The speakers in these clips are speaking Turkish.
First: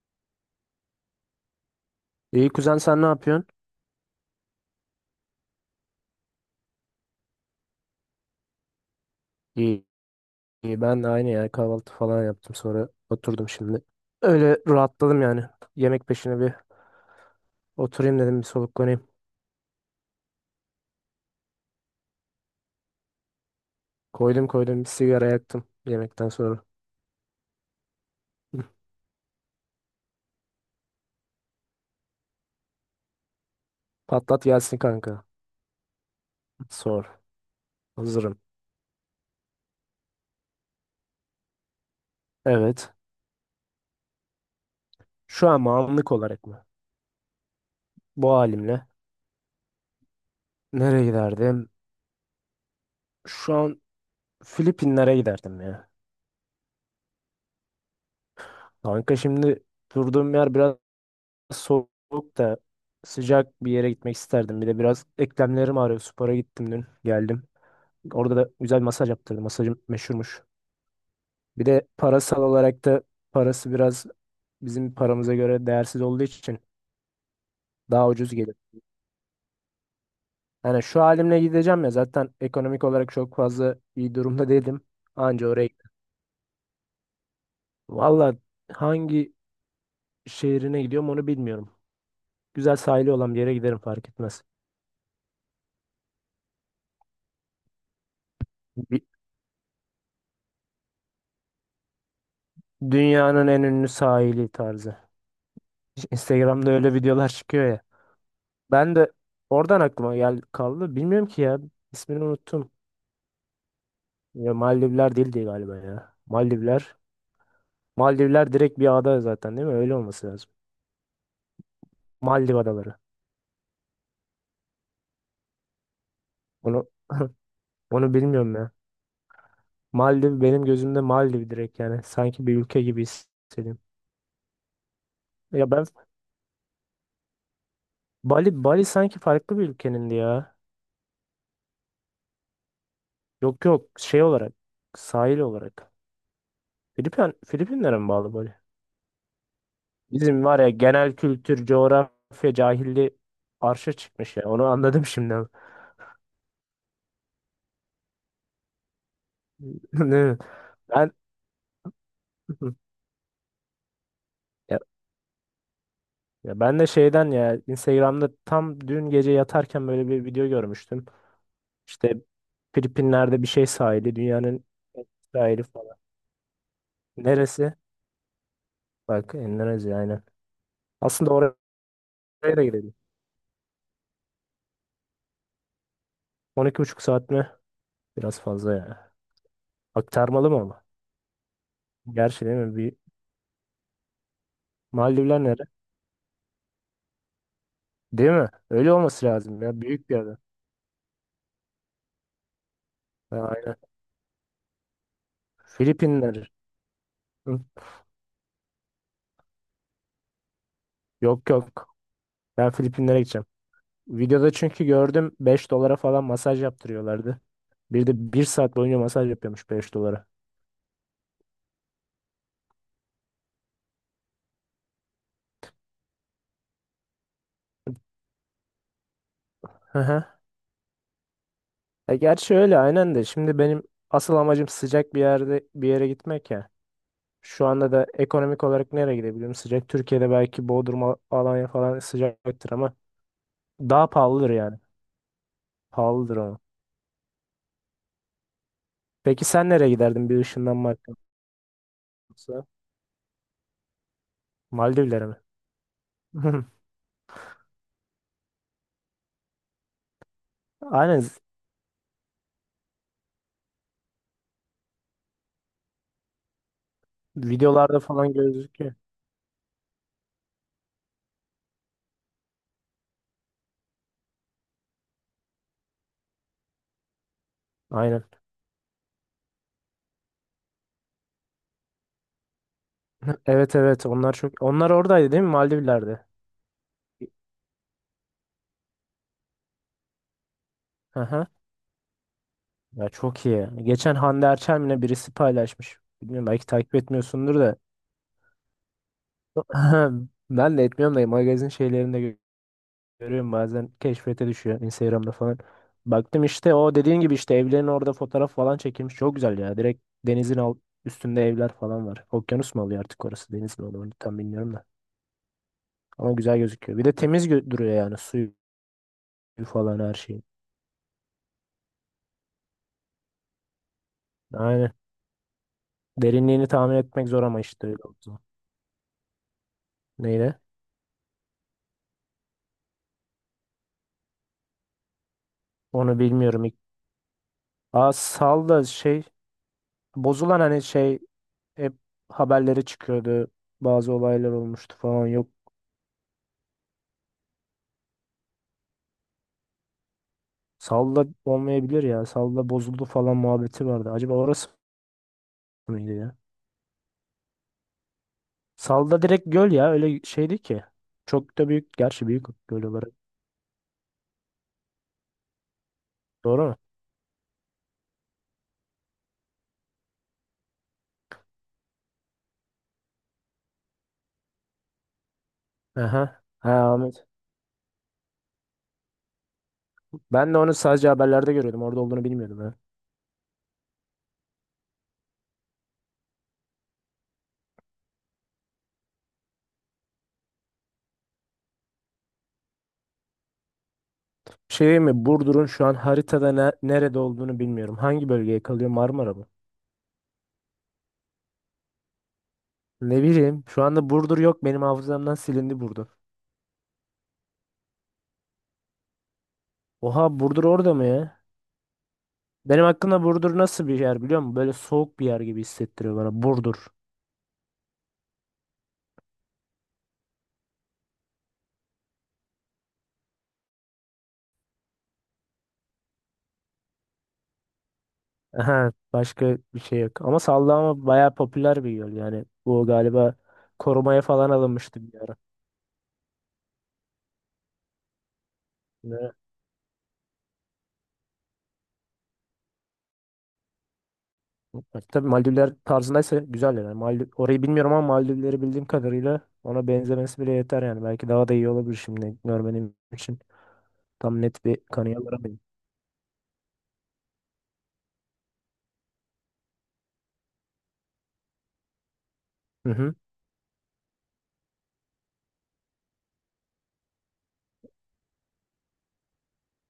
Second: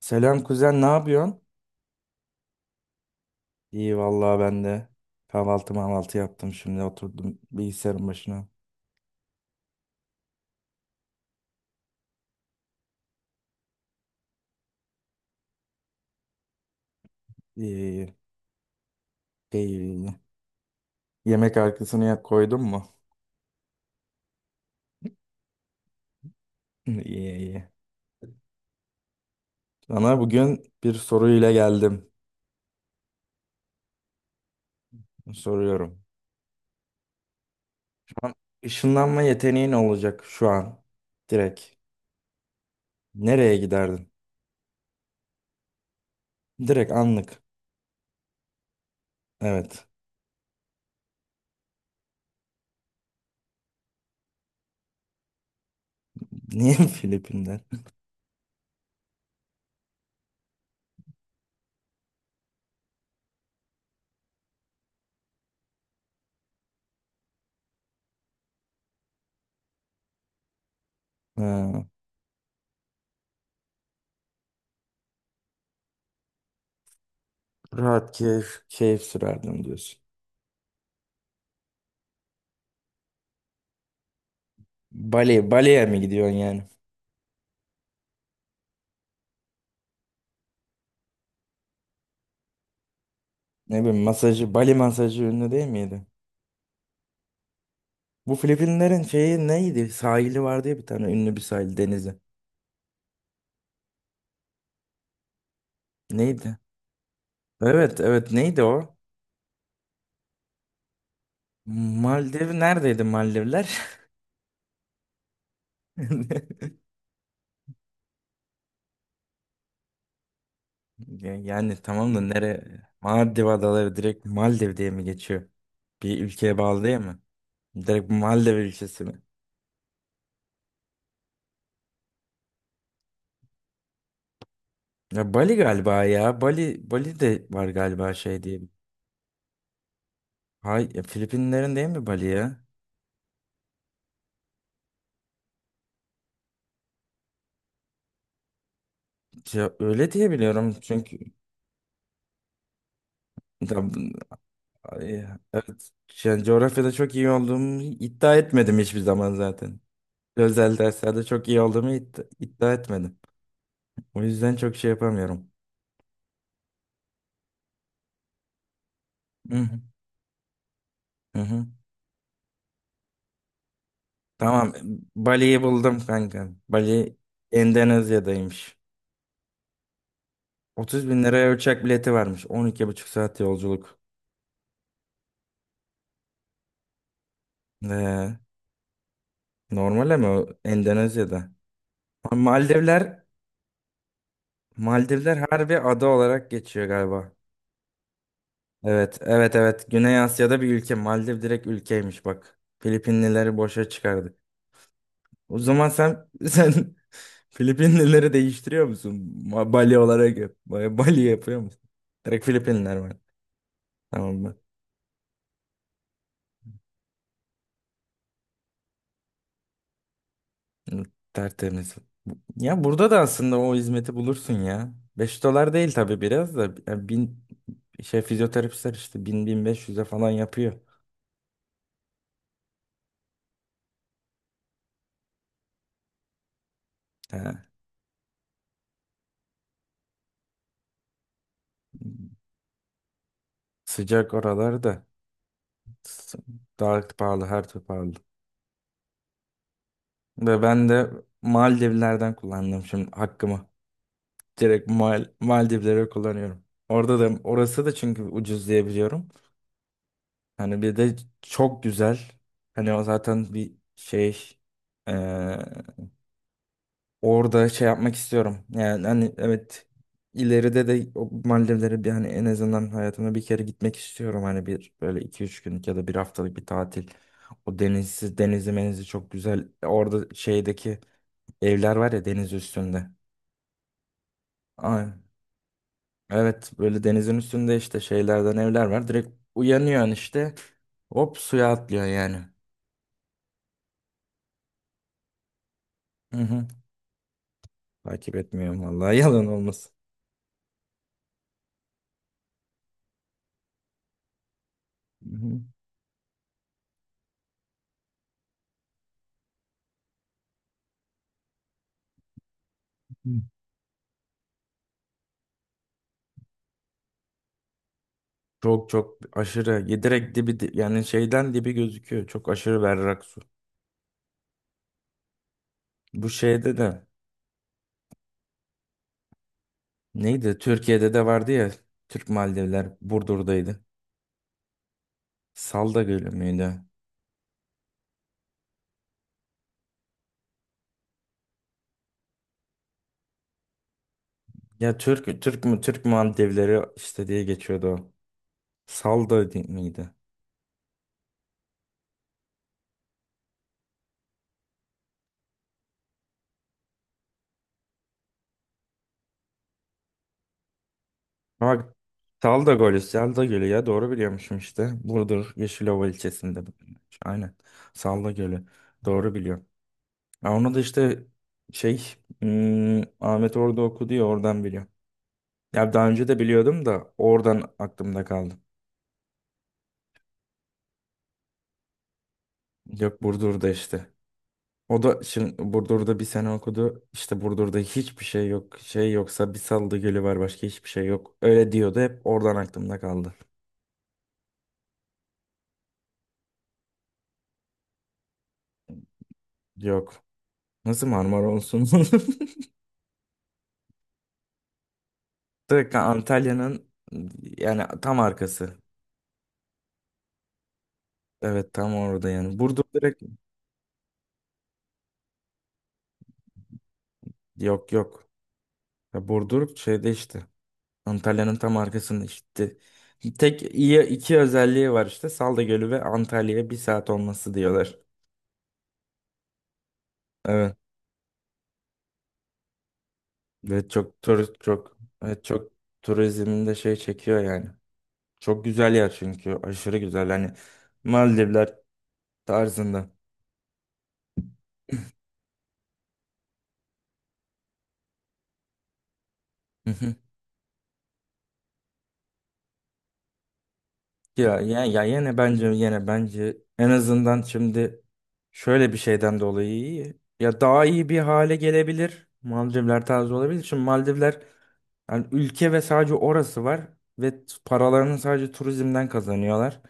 Selam kuzen, ne yapıyorsun? İyi kuzen sen ne yapıyorsun? İyi vallahi ben de kahvaltı mahvaltı yaptım şimdi oturdum bilgisayarın başına. İyi, iyi ben de aynı ya kahvaltı falan yaptım sonra oturdum şimdi. Öyle rahatladım yani. Yemek peşine bir İyi iyi. oturayım dedim bir soluklanayım. İyi, iyi, iyi. Yemek arkasını ya koydun mu? Koydum koydum bir sigara yaktım yemekten sonra. İyi iyi. Hı. Sana bugün bir soruyla geldim. Patlat gelsin kanka. Soruyorum. Sor. Şu an Hazırım. ışınlanma yeteneğin olacak şu an. Direkt. Evet. Nereye giderdin? Şu an mı, anlık olarak mı? Direkt anlık. Bu halimle. Evet. Nereye giderdim? Şu an Filipinlere giderdim ya. Niye Filipinler? Kanka şimdi durduğum yer biraz soğuk da sıcak bir yere gitmek isterdim. Bir de biraz eklemlerim ağrıyor. Spora gittim dün, geldim. Orada da güzel bir masaj yaptırdım. Masajım meşhurmuş. Bir Ha, de parasal olarak da parası biraz bizim paramıza göre değersiz olduğu için daha rahat ucuz gelir. Keyif sürerdim diyorsun. Yani şu halimle gideceğim ya zaten ekonomik olarak çok fazla iyi durumda değilim. Anca oraya Bali'ye giderim. mi gidiyorsun yani? Valla hangi şehrine gidiyorum onu bilmiyorum. Güzel sahili olan bir yere giderim Ne bileyim fark etmez. masajı, Bali masajı ünlü değil miydi? Bu Filipinlerin Bir- şeyi neydi? Sahili vardı ya bir tane ünlü bir sahil denizi. Dünyanın en ünlü sahili tarzı. Neydi? Instagram'da öyle videolar çıkıyor ya. Evet, evet, neydi Ben o? de oradan aklıma gel kaldı. Bilmiyorum ki ya. İsmini Maldiv unuttum. neredeydi Maldivler? Ya Maldivler değildi galiba ya. Maldivler. Maldivler direkt bir ada zaten değil mi? Öyle olması lazım. Yani tamam da Maldiv nere? adaları. Maldiv adaları direkt Maldiv diye mi geçiyor? Bir ülkeye bağlı Onu değil mi? Direkt onu Maldiv bilmiyorum ya. ülkesi mi? Maldiv benim gözümde Maldiv direkt yani. Sanki bir ülke gibi hissediyorum. Ya Bali Ya ben galiba ya. Bali de var galiba şey Bali diye. Bali sanki farklı bir ülkenin ya. Hay, ya Filipinlerin değil mi Bali ya? Yok yok şey olarak sahil olarak. Filipinlere mi bağlı Bali? Ya öyle diye Bizim var ya biliyorum genel çünkü. kültür, coğrafya cahilliği arşa çıkmış ya. Onu anladım Ay, şimdi. evet. Yani coğrafyada çok iyi olduğumu iddia etmedim hiçbir zaman zaten. Değil Özel Ben derslerde çok iyi olduğumu iddia etmedim. O yüzden çok ya, şey yapamıyorum. ya, ben de şeyden ya Instagram'da tam dün gece Hı hı. yatarken böyle bir video görmüştüm. Hı hı. İşte Filipinler'de bir şey sahili, dünyanın Tamam. en küçük Bali'yi sahili falan. buldum kanka. Bali Neresi? Endonezya'daymış. Bak Endonezya aynen. 30 bin Aslında liraya oraya uçak bileti varmış. da on iki gidelim. buçuk saat yolculuk. 12,5 saat mi? Ee, Biraz fazla ya. normal ama o Aktarmalı mı ama? Endonezya'da. Gerçi değil mi? Maldivler, Maldivler Maldivler nere? harbi ada olarak geçiyor galiba. Değil mi? Öyle Evet, olması evet, lazım ya. evet. Büyük bir Güney ada. Asya'da bir ülke. Maldiv direkt ülkeymiş bak. Ha, Filipinlileri aynen. boşa çıkardık. O zaman sen Filipinler. sen Hı, Filipinlileri değiştiriyor musun? Bali olarak yap. Bali yok yapıyor musun? yok. Direkt Ben Filipinler var. Filipinlere gideceğim. Tamam Videoda mı? çünkü gördüm 5 dolara falan masaj yaptırıyorlardı. Bir de bir saat boyunca masaj yapıyormuş 5 dolara. Hı, tertemiz. Ya burada da aslında o hizmeti bulursun ya. 5 dolar değil tabii biraz da. Ya bin, şey fizyoterapistler işte bin bin beş Hı yüz'e hı. falan yapıyor. E gerçi öyle aynen de. Şimdi benim asıl amacım sıcak bir yerde bir yere gitmek ya. Şu Ha. anda da ekonomik olarak nereye gidebilirim? Sıcak Türkiye'de belki Bodrum, Alanya falan sıcaktır ama daha Sıcak pahalıdır yani. oralarda. Pahalıdır S- o. Daha pahalı, her türlü pahalı. Peki sen nereye giderdin bir Ve ben ışınlanmak de Maldivlerden olsa? kullandım şimdi hakkımı. Direkt Maldivlere mi? Maldivlere kullanıyorum. Orada da orası da çünkü ucuz diye biliyorum. Hani bir de Aynen z- çok güzel. Hani o zaten bir şey eee, orada şey videolarda yapmak falan istiyorum. gözüküyor. Yani hani evet ileride de o Maldivlere bir hani en azından hayatımda bir kere gitmek istiyorum. Hani bir böyle iki üç günlük ya da bir haftalık bir tatil. Aynen. Denizi menizi çok güzel. Orada şeydeki evler var ya deniz üstünde. Evet evet onlar çok onlar Ay, oradaydı değil mi Maldivler'de? evet böyle denizin üstünde işte şeylerden evler var. Direkt uyanıyorsun işte. Hop Aha. suya atlıyorsun yani. Ya çok iyi. Geçen Hande Erçel'le birisi paylaşmış. Hı Bilmiyorum hı. belki takip etmiyorsundur da. Takip etmiyorum vallahi yalan olmasın. Ben de etmiyorum da magazin şeylerinde görüyorum bazen keşfete düşüyor Hı Instagram'da falan. hı. Baktım işte o dediğin gibi işte evlerin orada fotoğraf falan çekilmiş. Çok güzel ya. Direkt denizin al üstünde evler falan var. Okyanus mu oluyor artık Hı. orası? Deniz mi oluyor? Onu tam bilmiyorum da. Ama güzel gözüküyor. Bir de temiz duruyor yani suyu Çok çok falan aşırı her direkt şeyi. Yani şeyden dibi gözüküyor. Çok aşırı berrak su. Aynen. Bu Derinliğini şeyde tahmin de etmek zor ama işte öyle oldu. neydi? Neyle? Türkiye'de de vardı ya Türk Maldivler Burdur'daydı. Salda Onu Gölü bilmiyorum. Müydü? Aa sal da şey bozulan hani şey hep haberleri çıkıyordu. Bazı olaylar olmuştu Ya falan. Türk Yok Türk mü Türk Maldivleri işte diye geçiyordu o. Miydi? Salda olmayabilir ya. Salda bozuldu falan muhabbeti vardı. Acaba orası mıydı ya? Salda direkt göl ya. Öyle şeydi ki. Çok da Ama büyük. bak Gerçi büyük Salda göl Gölü, olarak. Salda Gölü ya doğru biliyormuşum işte. Burdur Yeşilova ilçesinde. Doğru mu? Aynen. Salda Gölü. Doğru biliyorum. Ya onu da işte şey Ahmet orada okudu ya oradan biliyorum. Ya daha Aha. önce de Ha biliyordum da Ahmet. oradan aklımda kaldı. Ben de onu sadece haberlerde görüyordum. Orada olduğunu bilmiyordum ha. Yok Burdur'da işte. O da şimdi Burdur'da bir sene okudu. İşte Burdur'da hiçbir şey yok. Şey yoksa bir Salda Gölü var başka hiçbir şey yok. Öyle diyordu hep oradan aklımda kaldı. Şey mi? Burdur'un şu an haritada nerede olduğunu bilmiyorum. Hangi bölgeye kalıyor? Marmara mı? Yok. Nasıl Marmara olsun? Ne bileyim. Şu anda Burdur yok. Benim hafızamdan silindi Direkt Burdur. Antalya'nın yani tam arkası. Oha Burdur orada mı ya? Evet tam orada yani. Burdur Benim direkt hakkında Burdur nasıl bir yer biliyor musun? Böyle soğuk bir yer gibi hissettiriyor bana. Burdur. yok yok. Ya Burdur şeyde işte. Antalya'nın tam arkasında işte. Tek iyi iki özelliği var işte. Salda Gölü ve Antalya'ya bir saat olması diyorlar. Aha, başka bir şey yok. Ama Evet. sallama bayağı popüler bir yol yani. Bu galiba Ve korumaya çok falan turist çok, alınmıştı bir ara. evet, çok turizmin de şey çekiyor yani. Çok güzel yer Ne? çünkü. Aşırı güzel. Hani Maldivler tarzında. Tabii Maldivler tarzındaysa güzel yani. Maldiv, orayı bilmiyorum ama Maldivleri bildiğim kadarıyla ona benzemesi bile yeter yani. Belki daha da iyi olabilir şimdi görmenim için. Tam Ya, net bir ya, ya kanıya yine varamayayım. bence yine bence en azından şimdi şöyle bir şeyden dolayı iyi. Ya daha iyi bir hale gelebilir. Hı Maldivler hı. tarzı olabilir. Şimdi Maldivler yani ülke ve sadece orası var ve paralarını sadece turizmden kazanıyorlar.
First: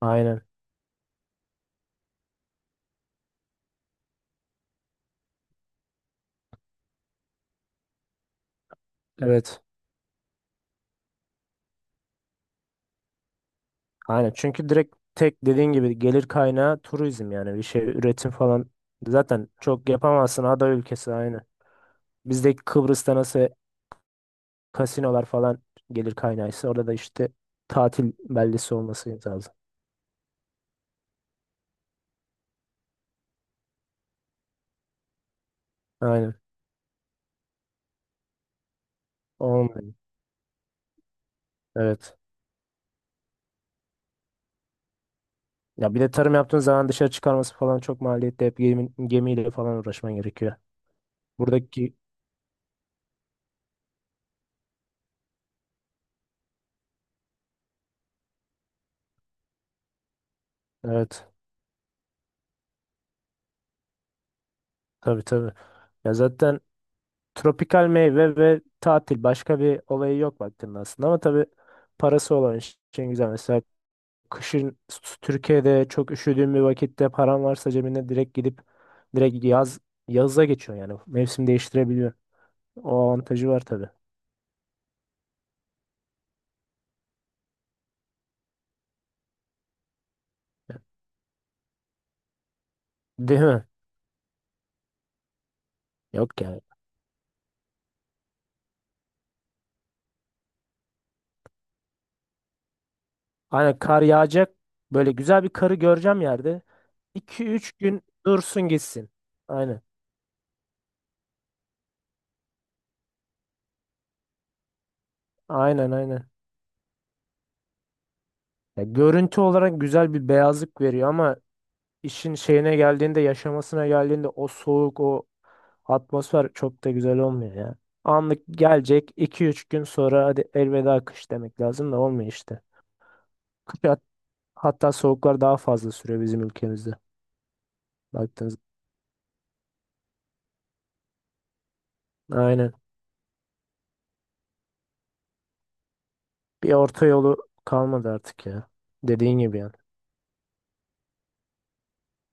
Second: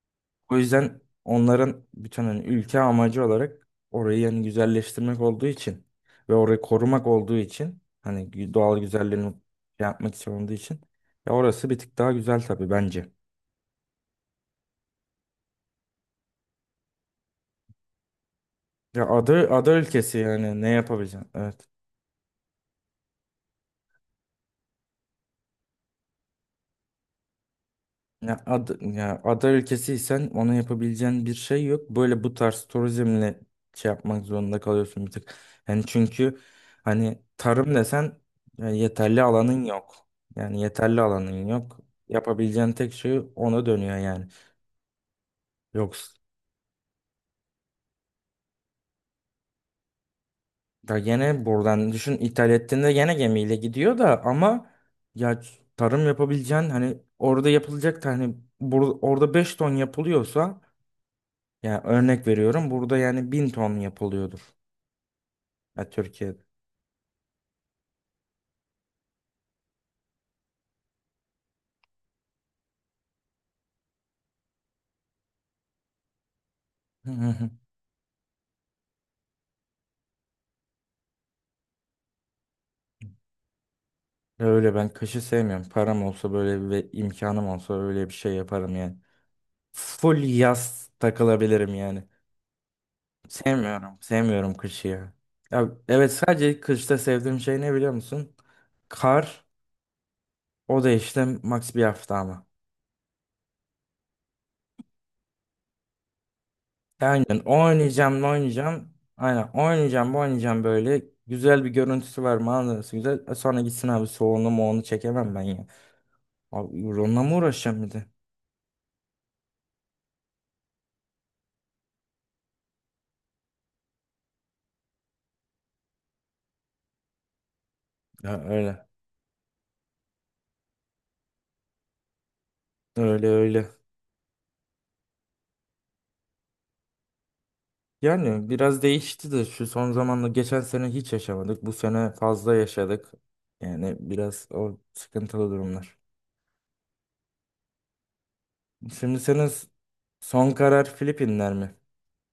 Aynen. O yüzden onların bütün hani ülke amacı olarak orayı yani güzelleştirmek olduğu için ve orayı korumak olduğu için hani doğal güzelliğini Evet. şey yapmak için olduğu için ya orası bir tık daha güzel tabii bence. Aynen. Çünkü direkt tek dediğin gibi gelir kaynağı turizm yani bir şey üretim falan zaten Ada çok ülkesi yapamazsın yani ne ada ülkesi yapabileceksin? aynı. Evet. Bizdeki Kıbrıs'ta nasıl kasinolar falan gelir kaynağıysa orada da işte tatil beldesi olması Ya ada lazım. ülkesiysen ona yapabileceğin bir şey yok. Böyle bu tarz turizmle şey yapmak zorunda kalıyorsun bir tık. Yani Aynen. çünkü hani tarım desen ya yeterli alanın Olmuyor. yok. Yani yeterli alanın yok. Evet. Yapabileceğin tek şey ona dönüyor yani. Ya bir de Yoksa tarım yaptığın zaman dışarı çıkarması falan çok maliyetli. Hep gemiyle falan uğraşman gerekiyor. da gene buradan Buradaki düşün ithal ettiğinde gene gemiyle gidiyor da ama ya tarım yapabileceğin hani orada yapılacak da hani orada 5 ton yapılıyorsa. evet Yani örnek veriyorum burada yani 1000 ton yapılıyordur. tabii tabii. Ya Ya Türkiye'de. zaten tropikal meyve ve tatil başka bir olayı yok baktığında aslında ama tabii parası olan için güzel. Mesela kışın Türkiye'de çok üşüdüğün bir vakitte Hı hı paran hı. varsa cebine direkt gidip direkt yaza geçiyor yani mevsim değiştirebiliyor. O avantajı var tabii. Öyle ben kışı sevmiyorum. Param olsa böyle ve imkanım olsa öyle bir şey yaparım yani. Full yaz takılabilirim yani. Değil mi? Sevmiyorum. Sevmiyorum kışı ya. Ya evet Yok sadece yani. kışta sevdiğim şey ne biliyor musun? Kar. O da işte max bir hafta ama. Aynen kar yağacak. Böyle güzel bir karı göreceğim yerde. Aynen 2-3 gün oynayacağım dursun oynayacağım. gitsin. Aynen Aynen. oynayacağım oynayacağım böyle. Güzel bir görüntüsü var manzarası güzel. Sonra gitsin abi soğuğunu moğunu çekemem ben ya. Aynen aynen. Abi onunla mı uğraşacağım bir de? Ya görüntü olarak güzel bir beyazlık veriyor ama işin şeyine geldiğinde, yaşamasına geldiğinde o soğuk, o atmosfer çok da güzel olmuyor ya. Ya Anlık öyle. gelecek 2-3 gün sonra hadi elveda kış demek lazım da olmuyor işte. Öyle öyle. Kış hat- hatta soğuklar daha fazla sürüyor bizim ülkemizde Yani baktığınız. biraz değişti de şu son zamanla geçen sene hiç yaşamadık. Bu sene fazla Aynen. yaşadık. Yani biraz o sıkıntılı durumlar. Bir orta yolu kalmadı artık ya. Şimdi Dediğin senin gibi yani. son karar Filipinler mi?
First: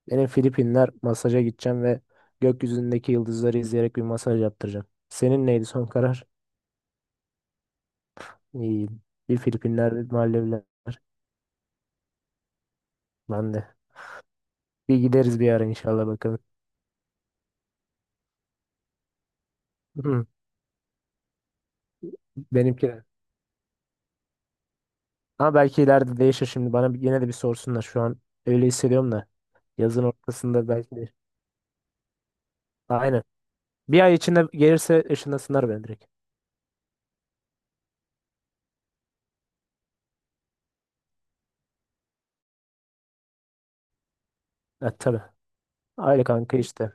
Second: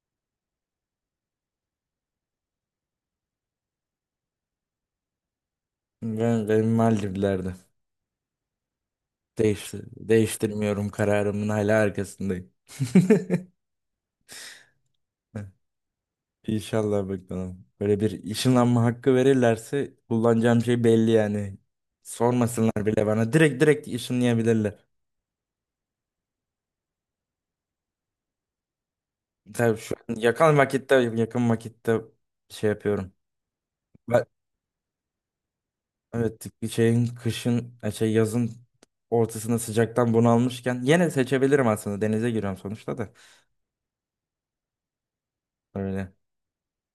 Benim Filipinler masaja gideceğim ve gökyüzündeki yıldızları izleyerek bir masaj yaptıracağım. Senin neydi son karar? Benim Maldivler'de. İyi. Bir Filipinler, bir Maldivler. Değiştirmiyorum kararımın hala arkasındayım. Ben de. Bir gideriz bir ara inşallah bakalım. İnşallah bakalım. Böyle bir ışınlanma hakkı verirlerse Hı, kullanacağım şey belli yani. Sormasınlar Benimki bile bana. Direkt direkt ışınlayabilirler. Ama belki ileride değişir şimdi. Bana yine de bir sorsunlar. Şu an öyle hissediyorum da. Tabii şu Yazın an yakın ortasında vakitte belki de. yakın vakitte şey yapıyorum. Aynen. Bir ay Ben, içinde gelirse ışınlasınlar beni direkt. evet bir şeyin kışın şey yazın ortasında sıcaktan bunalmışken yine seçebilirim aslında. Denize giriyorum sonuçta da. Evet tabii. Öyle. Aile kanka işte.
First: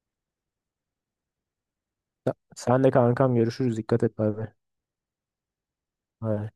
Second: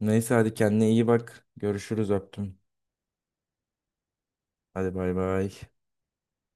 Neyse hadi kendine iyi bak. Görüşürüz öptüm. Sen de kankam görüşürüz. Dikkat et abi. Hadi bay bay. Bay bay.